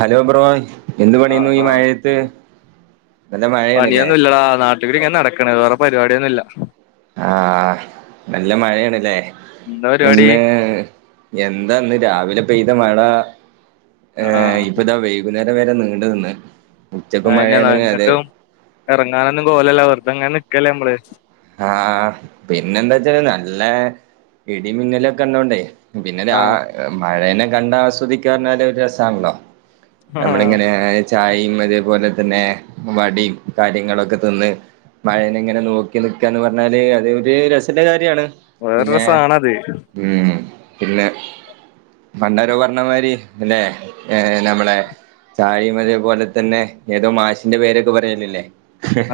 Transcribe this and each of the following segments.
Hello bro എന്ത് പണിയുന്നു ആഹ് ഈ ആഹ് മഴയത്ത് നല്ല മഴയാണല്ലേ [unintelligible] ഇങ്ങനെ നടക്കണ വേറെ പരിപാടിയൊന്നുമില്ല ആഹ നല്ല മഴയണല്ലേ എന്താ പരിപാടി ഇന്ന് എന്താന്ന് രാവിലെ പെയ്ത മഴ ഏഹ ആഹ് ഇപ്പൊതാ വെയ വൈകുന്നേരം വരെ നീണ്ട് നിന്ന് ഉച്ചക്ക് മഴയാണ് അതത് ഇറങ്ങാനൊന്ന പോലല്ലോ വെറുതെങ്ങനെ നിക്കല്ലേ നമ്മള് ആഹ് പിന്നെന്താ വെച്ചാല് നല്ല ഇടിമിന്നലൊക്കെ ഉണ്ടോണ്ടേ പിന്നെ ആ ആഹ് മഴേനെ കണ്ട ആസ്വദിക്ക്യാ എന്ന് പറഞ്ഞാല് ഒരു രസമാണല്ലോ നമ്മള ആഹ് എങ്ങനെയ ചായയും അതേപോലെ തന്നെ വടയും കാര്യങ്ങളൊക്കെ തിന്ന് മഴനെങ്ങനെ നോക്കി [unintelligible] പറഞ്ഞാല് അത് ഒരു രസള്ള കാര്യമാണ് വേറൊരു രസാണത് ഉം പിന്നെ പണ്ടാരോ പറഞ്ഞമാതിരി അല്ലെ ഏർ നമ്മളെ അതേ പോലെ തന്നെ ഏതോ മാഷിന്റെ പേരൊക്കെ പറയലല്ലേ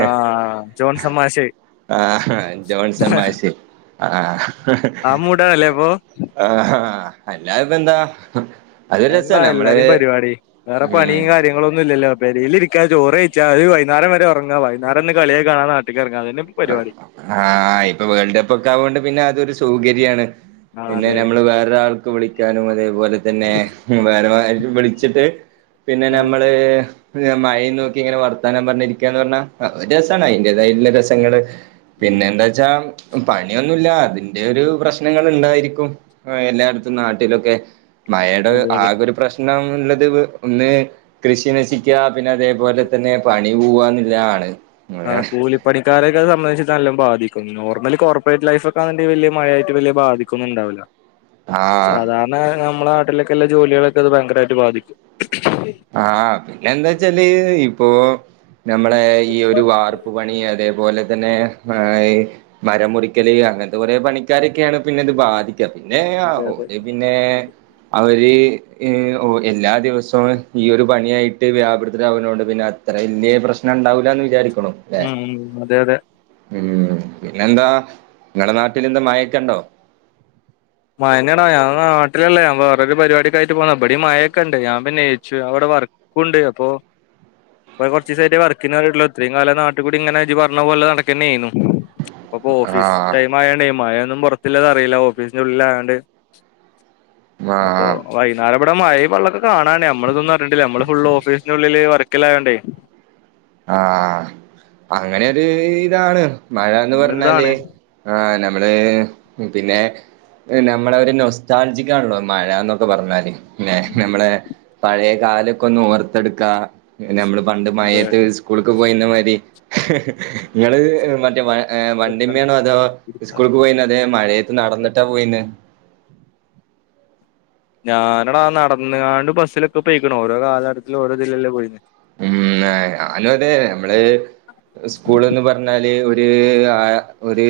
ആഹ് ജോൺസൻ മാഷെ ആഹ് ജോൺസൻ മാശ് ആഹ ആ മൂടാണല്ലേ അപ്പൊ ആഹ അല്ലാതെപ്പന്താ എന്നല്ലാ എല്ലാരേും പരിപാടി വേറെ ഉം പണിയും കാര്യങ്ങളന്നും ഇല്ലല്ലോ പെരേല് ചോറ്ഴച്ചാ അ വൈനേരം വരെ ഉറങ്ങ വൈന്നരം ഇന്ന് കളികാണാ നാട്ട ഇറങ്ങ അതന്നെ ഇപ്പോ പരിപാടി ആഹ ഇപ്പൊ വേൾഡ് കപ്പ് ഒക്കെ ആവൊണ്ട് പിന്നെ അതൊരു സൗകര്യമാണ് ആഹ് പിന്നെ അതെ നമ്മള് വേറൊരാൾക്ക് വിളിക്കാനും അതേപോലെ തന്നെ വേറെ വിളിച്ചിട്ട് പിന്നെ ആഹ് നമ്മള് മഴ നോക്കി ഇങ്ങനെ വർത്താനം പറഞ്ഞിരിക്കന്ന് പറഞ്ഞാ അ ഒരു രസമാണ് അതിൻന്റേതായുള്ള രസങ്ങള് പിന്നെ എന്താ വെച്ചാ പണിയൊന്നുല്ല അതിന്റെ ഒരു പ്രശ്നങ്ങൾ ഇണ്ടായിരിക്കും ആ എല്ലായിടത്തും നാട്ടിലൊക്കെ മഴയുടെ അതെ അതെ ആകൊ ഒരു പ്രശ്നം ഉള്ളത് ഒന്ന് കൃഷി നശിക്കുക പിന്നെ അതേപോലെ തന്നെ പണി പോവന്നുള്ളതാണ് ആ കൂലി പണിക്കാരെക്കെ സംബന്ധിച്ച് നല്ല ബാധിക്കും. നോർമൽ കോർപ്പറേറ്റ് ലൈഫ് ഒക്കെ ആണ്‌ണ്ടെ വലിയ മഴയായിട്ട് വല്യയ ബാധി ക്കുന്നുണ്ടാവില്ലാ ആഹ് സാധാരണ നമ്മളെ നാട്ടിലൊക്കെല്ല ജോലികളൊക്കെ അത് ഭയങ്കരമായിട്ട് ബാധിക്കും ആഹ് പിന്നെ എന്താ വെച്ചാല് ഇപ്പോ നമ്മളെ ഈ ഒരു വാർപ്പ് പണി അതേപോലെ തന്നെ ആ ഏ മരം മുറിക്കല് അങ്ങനത്തെ കുറെ പണിക്കാരൊക്കെയാണ് പിന്നെത് ബാധിക്ക പിന്നെ അതെ അതെ ഓര് പിന്നെ അവര് എല്ലാ ദിവസവും ഈ ഒരു പണിയായിട്ട് വ്യാപൃതരാകുനോണ്ട് പിന്നെ അത്ര വലിയ പ്രശ്നം ഉണ്ടാവില്ല എന്ന് വിചാരിക്ക്ണ് ഉം ഉം അതെ അതെ ഉം പിന്നെന്താ നിങ്ങടെ നാട്ടില എന്താ മഴക്കെ ഉണ്ടോ മഴന്നേണ് ഞൻ നാട്ടിലല്ല ഞാൻ വേറൊരു പരിപാടിക്ക ആയിട്ട് പോന്നാ ഇവടി മയൊക്കെണ്ട് ഞാ പിന്ന നയിച്ചു അവിടെ വർ കുണ്ട് അപ്പൊ ഇപ്പ കുറച്ച് സൈറ്റ്‌ വർക്ക്ന് വന്നിട്ടുള്ളൂ ഇത്രയും കാലം നട്ടി കൂടി ഇങ്ങനെ ജി പറഞ്ഞ പോലെ നടക്കന്നെെയ്യുന്നു ഇപ്പപ്പോ ഓഫീസ് ആഹ് ടൈം ആയോണ്ട മായൊന്നും പുറത്തില്ലത് അറിയില്ല ഓഫീസിന്റെ ഉള്ളില ആയോണ്ട് അപ്പോ ആഹ് വൈന്നാര ഇവിടെ മഴയും വള്ളൊക്കെ കണാൻണ്ടേ നമ്മൾതൊന്നും അറിഞ്ഞിട്ടില്ല നമ്മള് ഫുള്ള് ഓഫീസിന്റെ ഉള്ളില് വർക്കിലായോണ്ടേ ആഹ് അങ്ങനെരു ഇതാണ് മഴന്ന് അങ്ങനൊരിതാണ് പറഞ്ഞാല് ആഹ് നമ്മള് പിന്നെ നമ്മളെ ഒര് നൊസ്റ്റാൽജിക്കാണല്ലോ മഴ എന്നൊക്കെ പറഞ്ഞാല് ല്ലെ ഉം നമ്മളെ പഴയ കാല ഒക്കെ ഒന്ന് ഓർത്തെടുക്കാ നമ്മള് പണ്ട് മഴ അതെ സ്കൂളക്ക് പോയിന്ന മാരി നിങ്ങള് മറ്റേ മഴ ഏ എടുത്താലോ വണ്ടിമ്മേണോ അതോ എടുത്താലോ സ്കൂൾക്ക് പോയിന്ന് അതേ മഴയത്ത് നടന്നിട്ടാ പോയിന്ന് ഞാനടാ നടന്നുകാണ്ട് ബസ്സിലൊക്കെ പോയിക്ക്ണ് ഓരോ കാലഘട്ടത്തിലും ഓരോ തിലല്ലേ പോയത് ഉം നെ ഞാനും അതെ നമ്മള് സ്കൂളൊന്ന് പറ പറഞ്ഞാല് ഒരു ഒരു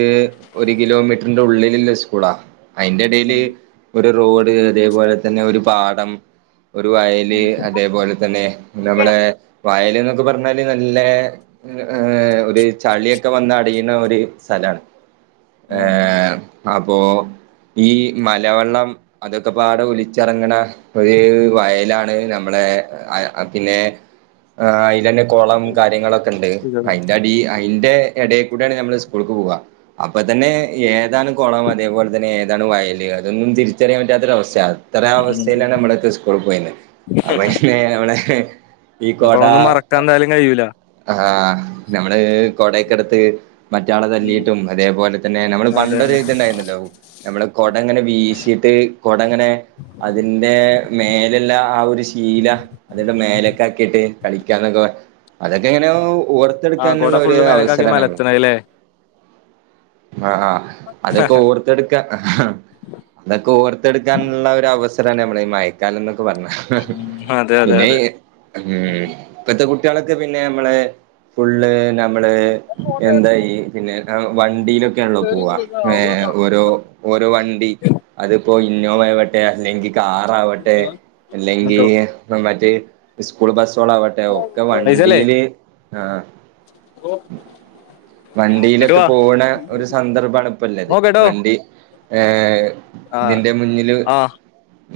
ഒരു കിലോമീറ്ററിന്റെ ഉള്ളില്‌ല്ല സ്കൂളാ അയിന്റെ ഇടയില് ഒരു റോഡ് അതേപോലെ തന്നെ ഒരു പാടം ഒരു വയല് അതേപോലെ തന്നെ നമ്മളെ വയല് എന്നൊക്കെ പറഞ്ഞാല് നല്ല ഏ ഒരു ചളിയൊക്കെ വന്ന് അടിയുന്ന ഒരു സ്ഥലാണ് ഏ അപ്പോ ഈ മലവെള്ളം അതൊക്കെ പാടെ ഒലിച്ചിറങ്ങണ ഒരു വയലാണ് നമ്മളെ പിന്നെ ആ അയിലന്നെ കുളം കാര്യങ്ങളൊക്കെ ഉണ്ട് അതിന്റെ അടി അയിന്റെ ഇടയിൽ കൂടേണ് നമ്മള് സ്കൂൾക്ക് പോവാ അപ്പൊ തന്നെ ഏതാണ് കുളം അതേപോലെ തന്നെ ഏതാണ് വയല് അതൊന്നും തിരിച്ചറിയാൻ പറ്റാത്തൊ ഒരു അവസ്ഥ ഇത്ര അവസ്ഥയിലാണ് നമ്മളൊക്കെ സ്കൂള് പോയീനെ അപ്പം പിന്നെ നമ്മളെ ഈ അപ്പൊ കൊട ഒന്നും മറക്കാൻ എന്തായാലും കഴിയൂല ആഹ് നമ്മള് കൊടയക്കെടുത്ത് മറ്റാളെ തല്ലിയിട്ടും അതേപോലെ തന്നെ നമ്മള് പണ്ടൊ ഒരു അതന്നെ ഇത്ണ്ടായിരുന്നല്ലോ നമ്മള് കൊടങ്ങനെ വീശീട്ട് കൊടങ്ങനെ അതിന്റെ മേലല്ല ആ ഒരു ശീല അതിന്റെ മേലെ ക്കിയിട്ട് കളിക്കാനൊക്കെ അതൊക്കെ ഇങ്ങനെ ഓർ ആ കൊട ത്തെടുക്കാനുള്ള ഒരു ഫുള്ള് മേലക്കാക്കി അവസരാണല്ലോ മലത്തണല്ലേ ആ ആ അതൊക്കെ ഓർത്തെടുക്കാ ഇതൊക്കെ ഓർത്തെടുക്കാനുള്ള ഒരു അവസരാണ് നമ്മള ഈ മയക്കാല എന്നൊക്കെ പറഞ്ഞ അതെ അതെ പിന്നെ അതെ ഉം ഇപ്പത്തെ കുട്ടികളൊക്കെ പിന്നെ നമ്മള് ഫുള്ള് നമ്മള് എന്താ ഈ പിന്നെ വണ്ടിയിലൊക്കെയാണല്ലോ പോവാ ഏഹ് ഓരോ ഓരോ വണ്ടി അതിപ്പോ ഇന്നോവ ആവട്ടെ അല്ലെങ്കി കാറാവട്ടെ അല്ലെങ്കി ട്ടോ മറ്റേ സ്കൂൾ ബസ്സുകളോവട്ടെ ഒക്കെ പൈസല്ലേ വണ്ടീല് ആഹ് ഇങ്ങട്ട് വണ്ടിയിലൊക്കെ വാ പോകുണെ ഒരു സന്ദർഭാണ് ഇപ്പല്ലത് നോക്കട്ടോ വണ്ടി ഏഹ് ആ ഇതിന്റെ മുന്നില് ആ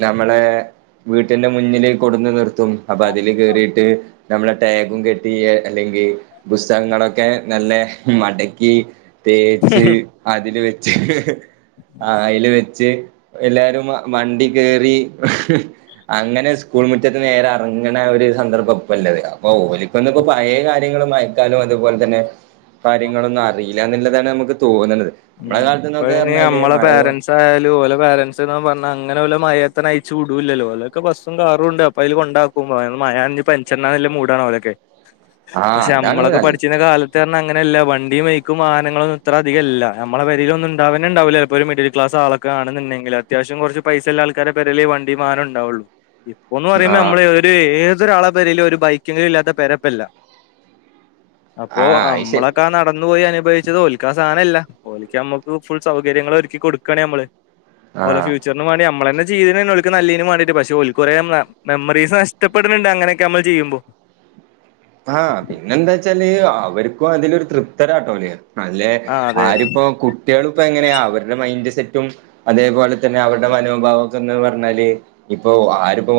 നമ്മളെ വീട്ടിന്റെ മുന്നില് കൊടുന്ന് നിർത്തും അപ്പൊ അതില് കേറീട്ട് നമ്മളെ ടാഗും കെട്ടി അല്ലെങ്കിൽ പുസ്തകങ്ങളൊക്കെ നല്ല മടക്കി തേച്ച് അതില് വെച്ച് അതില് വെച്ച് എല്ലാരും വണ്ടി കറി അങ്ങനെ സ്കൂൾ മുറ്റത്ത് നേരാ അങ്ങനെ ആ ഒരു സന്ദർഭംല്ലത് അപ്പൊ ഓലിക്കൊന്നും പയെ കാര്യ യങ്ങളും മയക്കാലും അതുപോലെ തന്നെ കാര്യങ്ങളൊന്നും അറിയില്ല എന്നുള്ളതാണ് നമുക്ക് തോന്നണത് ഉം നമ്മളെ കാലത്ത്ന്നൊക്കെ ഇപ്പയിന് പറഞ്ഞാല് നമ്മളെ മഴ കൊ പേരൻറ്സ് എന്തായാലും ഒലെ പാരൻറ്സ് നൊക്കെ പറഞ്ഞ അങ്ങനെ ഒലെ മയത്തണ് അയച്ച് വുടൂലല്ലോ ഓലൊ ബസും കാറും ഉണ്ട് അപ്പ അയില് കൊണ്ടാക്കും ഇപ്പൊ മയാണെങ്കി പറിച്ചണ്ടാന്ന് ള്ളമൂടാണ് ഒലൊക്കെ ആഹ് പക്ഷെ അതാണ് നമ്മളൊക്കെ നല്ല പഠിച്ചിന്ന കാലത്ത് ത്ത് ന്നർണാങ്ങനെയ അല്ല വണ്ടിയും ബൈക്കും വാഹനങ്ങളൊന്നും ഇത്ര അധികം അല്ല നമ്മെളെ പെരിലൊന്നും ഉണ്ടാവാന്നെ ഉണ്ടാവൂല ചെല്പ്പോ ഒരു മിഡിൽ ക്ലാസ് ആളൊക്കെ ആണുന്നുണ്ടെങ്കിൽ അത്യാവശ്യം കൊറച്ച് പൈസള്ള ആൾ ക്കരെ പെരേലെ ഈ വണ്ടിവാഹനം ഉണ്ടാവുള്ളൂ ഇപ്പൊ ഒന്ന് പറയുന്ന ആഹ് നമ്മള് ഒരെ ഏതൊരാളെ പേരേലും ഒരു ബൈക്കങ്കിലും ഇല്ലാത്ത പെരപ്പല്ല അപ്പോ ആഹ് അയ്ശരി നമ്മളൊക്കെ നടന്നു പോയി അനുഭവിച്ചത് ഓൽക്കാ സാനല്ല ഓലിക്ക് നമ്മുക്ക് ഫുൾ സൗകര്യങ്ങൾ ഒരുക്കി കൊടുക്കണ് നമ്മള് ഓലെ ആഹ് ഫ്യൂച്ചറിന് വാണിനമ്മളെന്നെ ചെയ്യണെ ഓൽക്ക്നല്ലീനുമാണ്ടിട്ട് പക്ഷെ കൊറേ മെമ്മറീസ് നഷ്ടപ്പെടുന്നുണ്ട് അങ്ങനൊക്കെ നമ്മള് ചെയ്യുമ്പോ ആഹ് പിന്നെന്താ വച്ചാല് അവർക്കും അതിലൊരു തൃപ്തരാട്ടോല് അല്ലെ ആ അതെ ആരിപ്പോ കുട്ടികള് ഇപ്പോ എങ്ങനെയാ അവരുടെ മൈൻഡ് സെറ്റും അതേപോലെ തന്നെ അവരുടെ മനോഭാവംക്കെന്ന് പറഞ്ഞാല് ഇപ്പൊ ആരിപ്പോ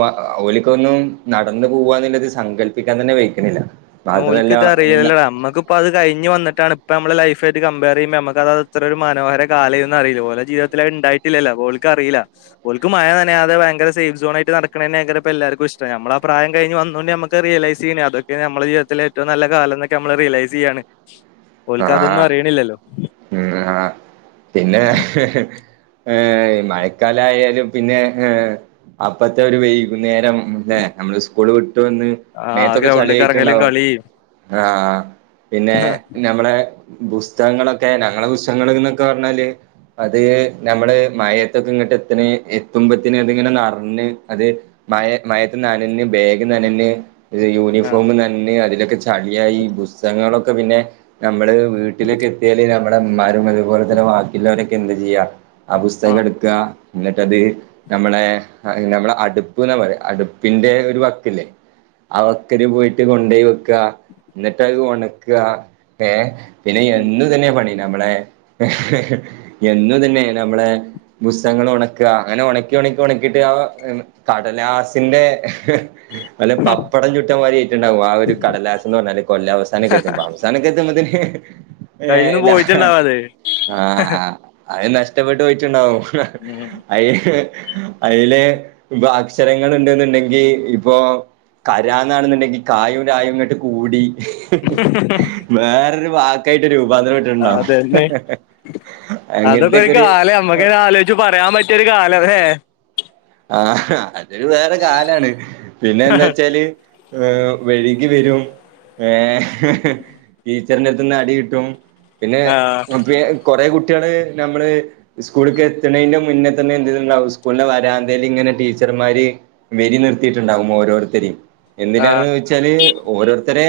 ഓലിക്ക ഒന്നും നടന്നു പോവാന്നില്ലത് സങ്കല്പിക്കാൻ തന്നെ വെയ്ക്കിണില്ല പിന്നെ ഓല്ക്ക് ഇതഅറീലല്ലൊ നമ്മക്ക് അപ്പോ അത് കഴിഞ്ഞ് വന്നിട്ടാണ് ഇപ്പോ നമ്മളെ ലൈഫായിട്ട് കമ്പയർ ചെയ്യുമ്പോ നമുക്ക് അത്ര ഒരു മനോഹര കാലെയ്ന്നറിയില്ല ഓലെ ജീവിത ത്തിലണ്ടായിട്ടില്ലല്ലോ അപ്പൊഓൽക്ക് അറീല ഒല്ക്ക് മയ നനയാതെ ഭയങ്ക സേഫ് സോണായിട്ട് നടക്കണെന്നെയിരുക്കും എല്ലാർക്കും ഇഷ്ടം നമ്മളാ ആ പ്രായം കഴഞ്ഞ് വന്നോണ്ട് നമക്ക് ക്കെ റിയലൈസ് ചെയ്യണെ അതൊക്കെ നമ്മളെ ജീവിതത്തിലെ ഏറ്റവും നല്ല കാലം എന്നൊക്കെ നമ്മള് റിയലൈസ് ചെയ്യാണ് ഓൽക്ക് ആഹ അതൊന്നും അറിയണില്ലല്ലോ ഉ ആഹ് പിന്നെ ഏഹ് മയക്കാല ആയാലും പിന്നെ ഏഹ് അപ്പത്തെ ഒരു വൈകുന്നേരം ല്ലെ നമ്മള് സ്കൂള് വിട്ട് വന്ന് ആ മേത്തൊക്കെ ഗ്രൗണ്ടിൽ കറങ്ങലും ചളിയയിട്ടുണ്ടാവും കളിയും ആഹ് പിന്നെ ഞമ്മളെ പുസ്തകങ്ങളൊക്കെ ഞങ്ങളെ പുസ്തകങ്ങ എന്നൊക്കെ പറഞ്ഞാല് അത് നമ്മള് മയത്തൊക്കെ ഇങ്ങോട്ട് എത്ത്ണെ എത്തുമ്പത്തന് അതിങ്ങനെ നറഞ്ഞ് അത് മയ മയത്ത് നനന് ബേഗ് നനന് ആ യൂണിഫോം നനന്ന് അതിലൊക്കെ ചളിയായി പുസ്തകങ്ങളൊക്കെ പിന്നെ നമ്മള് വീട്ടിലേക്കെ എത്തിയാല് നമ്മടെ ഇമ്മാരും അതുപോലെ തന്നെ വാക്കിള്ളൊരൊക്കെ എന്താചെയ്യാ ആ പുസ്തകട്ക്കാ എന്നിട്ടത് നമ്മളെ ആഹ് നമ്മളെ അടുപ്പ്ന്നാ പറയാ അടുപ്പിന്റെ ഒരു വക്കല്ലേ അവക്കരു പോയിട്ട് കൊണ്ടയ് വെക്കാ ന്നട്ട് അത് ഒണക്കാ ഏഹ് പിന്നെ ഉം എന്നും ഇതന്നെ പണി നമ്മളെ എന്നു ഇതന്നെ നമ്മളെ പുസ്തകങ്ങൾ ഒണക്ക അങ്ങനെ ഒണക്കി ഒണക്കി ഒണക്കിട്ട് ആ കടലാസിന്റെ വല്ല പപ്പടം ചുട്ട മാരിയ്ട്ടുണ്ടാവും ആ ഒരു കടലാസ്ന്ന് പർഞ്ഞാല് കൊല്ലവസാനൊക്കെത്തുംമ്പോ [unintelligible] മതിന് ഏഹ് കയ്യിന്ന് ഇല്ല പോയിട്ടുണ്ടാവും അത് ആഹ് ആഹ് അഅ് നഷ്ടപ്പെട്ടു പോയിട്ട്ണ്ടാവും ഉം അയ്ന് അയ്ലെ പ്പൊ അക്ഷരങ്ങൾ ഉണ്ട്ന്നുണ്ടെങ്കി ഇപ്പൊ കരാ ന്നാണെന്ന്ണ്ടെങ്കി കായും രായുംങ്ങട്ട് കൂടി വേറൊരു വാക്കായിട്ട് രൂപാന്തര അതന്നെ [unintelligible] അങ്ങൻത്തെക്കൊരു മ്മക്കത് ആലോയ്ച്ച് പറയാൻ പറ്റിയൊരു കാലം അതെ ആഹ് അതൊരു വേറെ കാലാണ് പിന്നെ എന്താ ച്ചാല് ഏ വഴുകി വരും ഏ ഈ [unintelligible] ചെരന്റെട്ത്ത്ന്ന് അടി കിട്ടും പിന്നെ ആഹ് [unintelligible] കൊറേ കുട്ടികള് നമ്മള് സ്കൂള്ക്ക് എത്തണെന്റെ മുന്നെ തന്നെ എ [unintelligible] സ്കൂളെ വരാൻ [unintelligible] ഇങ്ങനെ ടീച്ചർമാര് വരി നിർത്തിയിട്ടുണ്ടാകും ഓരോരുത്തരിം ആഹ് എന്തിനാന്ന് ചോ [unintelligible] ഓരോരുത്തരെ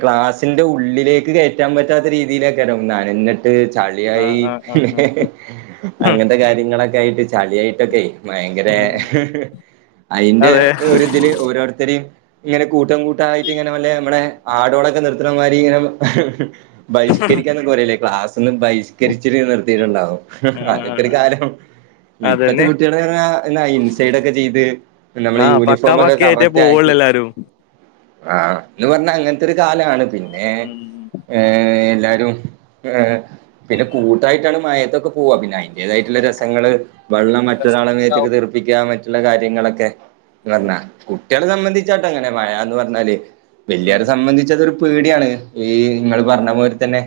ക്ലാസ്സിന്റെ ഉള്ളിലേക്ക് കയറ്റാൻ പറ്റാത്ത രീതിയിലാക്കാരം നനഞ്ഞി ട്ട് ആഹ് ചളിയായി ആഹ് പിന്നെ ആഹ് ആഹ് അങ്ങൻത്തെ കാര്യങ്ങളൊക്കെ ആയിട്ട് [unintelligible] ചളിയായിട്ടൊക്കെയ് ഭയങ്കര ഉം [unintelligible] അയ്ന്റെ അതെ ഒരിതില് ഓരോരുത്തരിം ഇങ്ങനെ കൂട്ടം കൂട്ടായിട്ട് ഇങ്ങനെ വല്ല നമ്മളെ ആടോടൊക്കെ നിർത്ത്ണമാരി ഇങ്ങനെ ബഹി്ഷ്കരിക്കാന്നൊക്കെ പറയല് ല്ലേ ക്ലാസ്ന്ന് ബഹി്ഷ്കരിച്ചിട്ട് നിർത്തിയിട്ടുണ്ടാകും അതൊക്കര് ആഹ് കാലം ഇപ്പത്തെ അതന്നെ കു [unintelligible] ഇൻസൈഡൊക്കെ ചെയ്ത് നമ്മളെ ആഹ് പക്കാ യൂണിഫോമൊ പക്കയായിട്ടേ കറക്റ്റ് പോവുള്ളൂ ആക്കി എല്ലാരും ആഹ് ന്ന് പറഞ്ഞാ അങ്ങൻത്തൊരു കാലാണ് പിന്നെ ഉം ഏ എല്ലാരും ഏ പിന്നെ കൂട്ടായിട്ടാണ് മഴത്തൊക്കെ പോവ പിന്നെ അയ്ന്റേതായിട്ടുള്ള രസങ്ങള് വെള്ളം ട്ടനാളൊക്കെ രസണ്ടാവും തെറിപ്പിക്കാൻ മറ്റുള്ള കാര്യങ്ങളൊക്കെ ഉം പറഞ്ഞാ കു ട്ടികാളെ സംബന്ധിച്ചട്ടങ്ങനെ മഴ ന്ന് പറഞ്ഞാല് ഉം വല്ലിയാരെ സംബന്ധിച്ചതൊരു പേടിയാണ് ഈ ഇങ്ങൾ പറഞ്ഞ പോലെ തന്നെ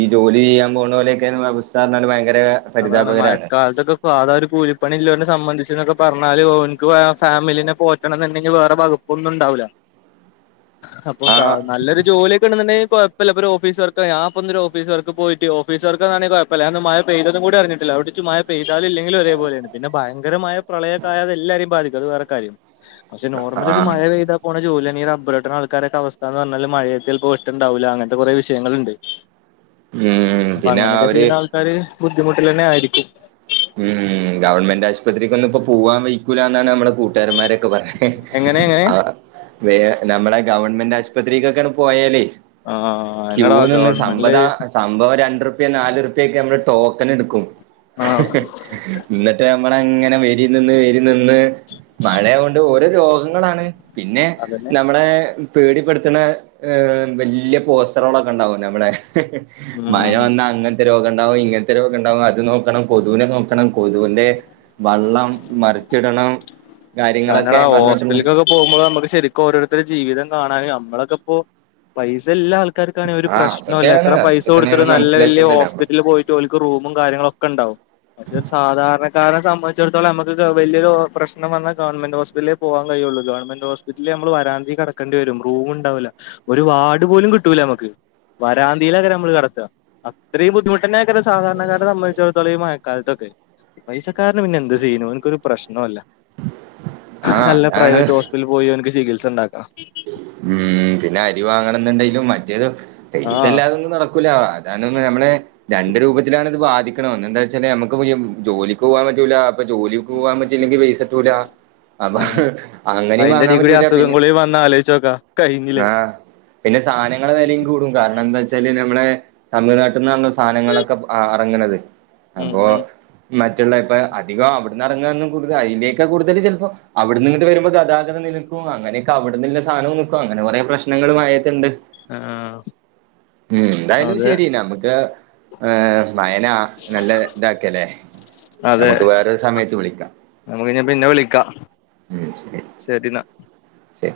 ഈ ജോലി ചെയ്യാൻ പോണോലെയൊക്കെ അവസ്ഥ ന്നാല് ഭയങ്കര അതാണ് പരിതാപകരാണ് മഴക്കാലത്തൊക്കെ സാതാ ഒരു കൂലിപ്പണി ഇല്ലോനെ സംബന്ധിച്ച്ന്നൊക്കെ പറഞ്ഞാല് ഓൻക്ക് [unintelligible] ഫാമിലിനെ പോറ്റണം ന്ന്ണ്ടെങ്കിൽ വേറെ വകു ഒന്നും ഉണ്ടാവ് ല്ല [inaudible] അപ്പൊ ഏ ആഹ് നല്ലൊരു ജോലിയൊക്കെ ഉണ്ട്ന്നുണ്ടെ കൊയപ്പല്ല പ്പൊരു ഓഫീസ് വർക്കാ ഞാപ്പൊ ഒരു ഓഫീസ് വർക്ക് പോയ്ട്ട് ഓഫീസ് വർക്കാണങ്കി കൊയപ്പല്ല. ഞാ പന്ന് മഴ പെയ്തതും കൂടി അറിഞ്ഞിട്ടില്ല അവട്ക്ക് മഴ പെയതാലും ഇല്ലെങ്കിലും ഒരേ പോലെയാണ്. പിന്നെ ഭയങ്കര മഴ പ്രളയക്കായാ എല്ലാരിം ബാധിക്കും അത് വേറെ കാര്യം [inaudible] പക്ഷെ നോർമല് ഒരു ആഹ് മഴ പെയ്താ പോണ ജോലിയന്നെ റബ്ബറട്ട്ണെ ആൾക്കാരൊക്കെ അവസ്ഥാന്ന് പർഞ്ഞാല് മഴയെ ചെൽപ്പോ വെട്ട്ണുണ്ടാവൂല്ല അങ്ങൻത്തെ കൊറേ വിഷയങ്ങളുണ്ട് ഉം അപ്പൊ പിന്നെ അങ്ങനെയൊക്കെ അവര് ചെയ്യ്ണ ആൾക്കാര് ബുദ്ധിമുട്ടിലെന്നെ ആയിരിക്കും ഉം ഗവൺമെന്റ് ആശുപത്രിക്കൊന്ന് ഇപ്പോ പോവാൻ വെയ്ക്കൂല്ല ന്നാണ് നമ്മളെ കൂട്ടാരമാരൊക്കെ പറ എങ്ങനെ എങ്ങനെ ആഹ് വേ നമ്മളെ ഗവൺമെന്റ് ആശുപത്രിക്കൊക്കെയാണ് പോയാലേ ആ ക്യൂ എന്നടാ നിന്ന് ഗവൺമെന്റില് സമ്പതാ സംഭവം രണ്ടുർപ്യ നാലൂർപ്യ ഒക്കെ നമ്മ ടോക്കൺ എടുക്കും. ആഹ് എന്നിട്ട് നമ്മള അങ്ങനെ വെരി നിന്ന് വരി നിന്ന് മഴയ കൊണ്ട് രോഗങ്ങളാണ് പിന്നെ അതന്നെ നമ്മുടെ പേടിപ്പെടുത്തണ വലിയ പോസ്റ്ററുകളൊക്കെ ഉണ്ടാവും നമ്മളെ മഴ ഉം വന്നാ അങ്ങനത്തെ രോഗം ഉണ്ടാവും ഇങ്ങനത്തെ രോഗം ഉണ്ടാവും അത് നോക്കണം കൊതുവിനെ നോക്ക ണം കൊതുവിന്റെ വള്ളം മറിച്ചിടണം കാര്യങ്ങളൊക്കെ പറഞ്ഞിട്ടുണ്ട് പോകുമ്പോ നമുക്ക് ശരിക്കും ഓരോരുടെ ജീവിതം കാണാ നമ്മളൊക്കെപ്പോ പൈസ എല്ല ആ ആക്കാർക്കണ ഒരു ആഹ് പ്രശ്നല്ല അതൊക്കെയാണ് എത്ര പൈസ അതൊക്കെ തന്നെയാണ് കൊടുത്തിട്ടും നല്ല വലിയ മനസ്സിലാക്കേണ്ടത് ഹോസ്പിറ്റലിൽ പോയി ട്ടോൽക് റൂംമും കാര്യങ്ങളൊക്കെ ണ്ടാവും പക്ഷെ സാധാരണക്കാരെ സംബന്ധിച്ചിടത്തോളം നമുക്ക് വലിയരു പ്രശ്നം വന്നാ ഗവൺമെറ് ഹോസ്പിറ്റലേ പോവാൻ കഴയുള്ളൂ ഗവമെന്റ് ഹോസ്പറ്റില് നമ്മള് വരാന്തി കടക്കണ്ടി വരുംറൂം ഉണ്ടാവൂല ഒരുവാഡ്‌ പോലും കിട്ടൂല നമുക്ക് വരാന്തിയിലെ നമ്മള് കെടക്ക അത്രയും ബുദ്ധിമുട്ടന്നെ ക്കാ സാധാർണക്കാര സംമ്മേച്ചടുത്തോളം ഈ മഴക്കാലത്തൊക്കെ പൈസ കാരന് പിന്നെ എന്ത് സീനു അവ്നിക്കൊരു പ്രശ്നോ ഇല്ല ആഹ് അല്ല അതാണ് പ്രൈവറ്റ് ഹോസ്പിറ്റൽ പോയി അവ്നിക്ക് ചികിത്സ ഇണ്ടാക്കാം ഉം പിന്നെ അരി വാങ്ങണന്നുണ്ടെങ്കിലും മറ്റേത് ആഹ് പൈസല്ലാതൊന്നും നട ക്കുല അതാണ് നമ്മളെ രണ്ട് രൂപവെച്ചിട്ടാണ് ഇത് വാധിക്കണ ഓന് എന്താ വെച്ചാല് നമുക്ക് ഉയും ജോലിക്ക് പോകാൻ പറ്റൂല അപ്പ ജോലിക്ക് പൂവാൻ പറ്റിയില്ലെങ്കിൽ പൈസട്ടൂല അപ്പൊ അങ്ങനെയും വാങ്ങാൻ പറ്റൂല പിന്ന വന്നാ ആലോയിചോക്കാ ആഹ് പിന്നെ സാനങ്ങള വെലയും കൂടും കാരണം എന്താ തെലീല് നമ്മളെ തമിഴ്നാട്ടിന്നാണല്ലോ സാനങ്ങളൊക്കെ അറങ്ങണത് ഉം അപ്പോ ഉം മറ്റുള്ള ഇപ്പൊ അധികോം അവിടുന്ന് എറങ്ങനും കൂടുതൽ അയിന്റെക്കെ കൂടുതൽ ചെലപ്പോ അവിട്ന്നിങ്ങട്ട് വരുമ്പോ ഗതാഗതം നിലക്കും അങ്ങനെ അവിട്ന്നിളള സാനവും നിക്കും അങ്ങനെ കൊറേ പ്രശ്നങ്ങളും മഴയത്തുണ്ട് അ ആം ഉം എന്തായാലും ശരി നമുക്ക് അ മയനാ നല്ല ഇതാക്കല്ലേ അതെ നമുക്ക് വേറൊരു സമയത്ത് വിളിക്കാം നമുക്ക് ഉം ശരി ശെരി ന്നാ ശെരി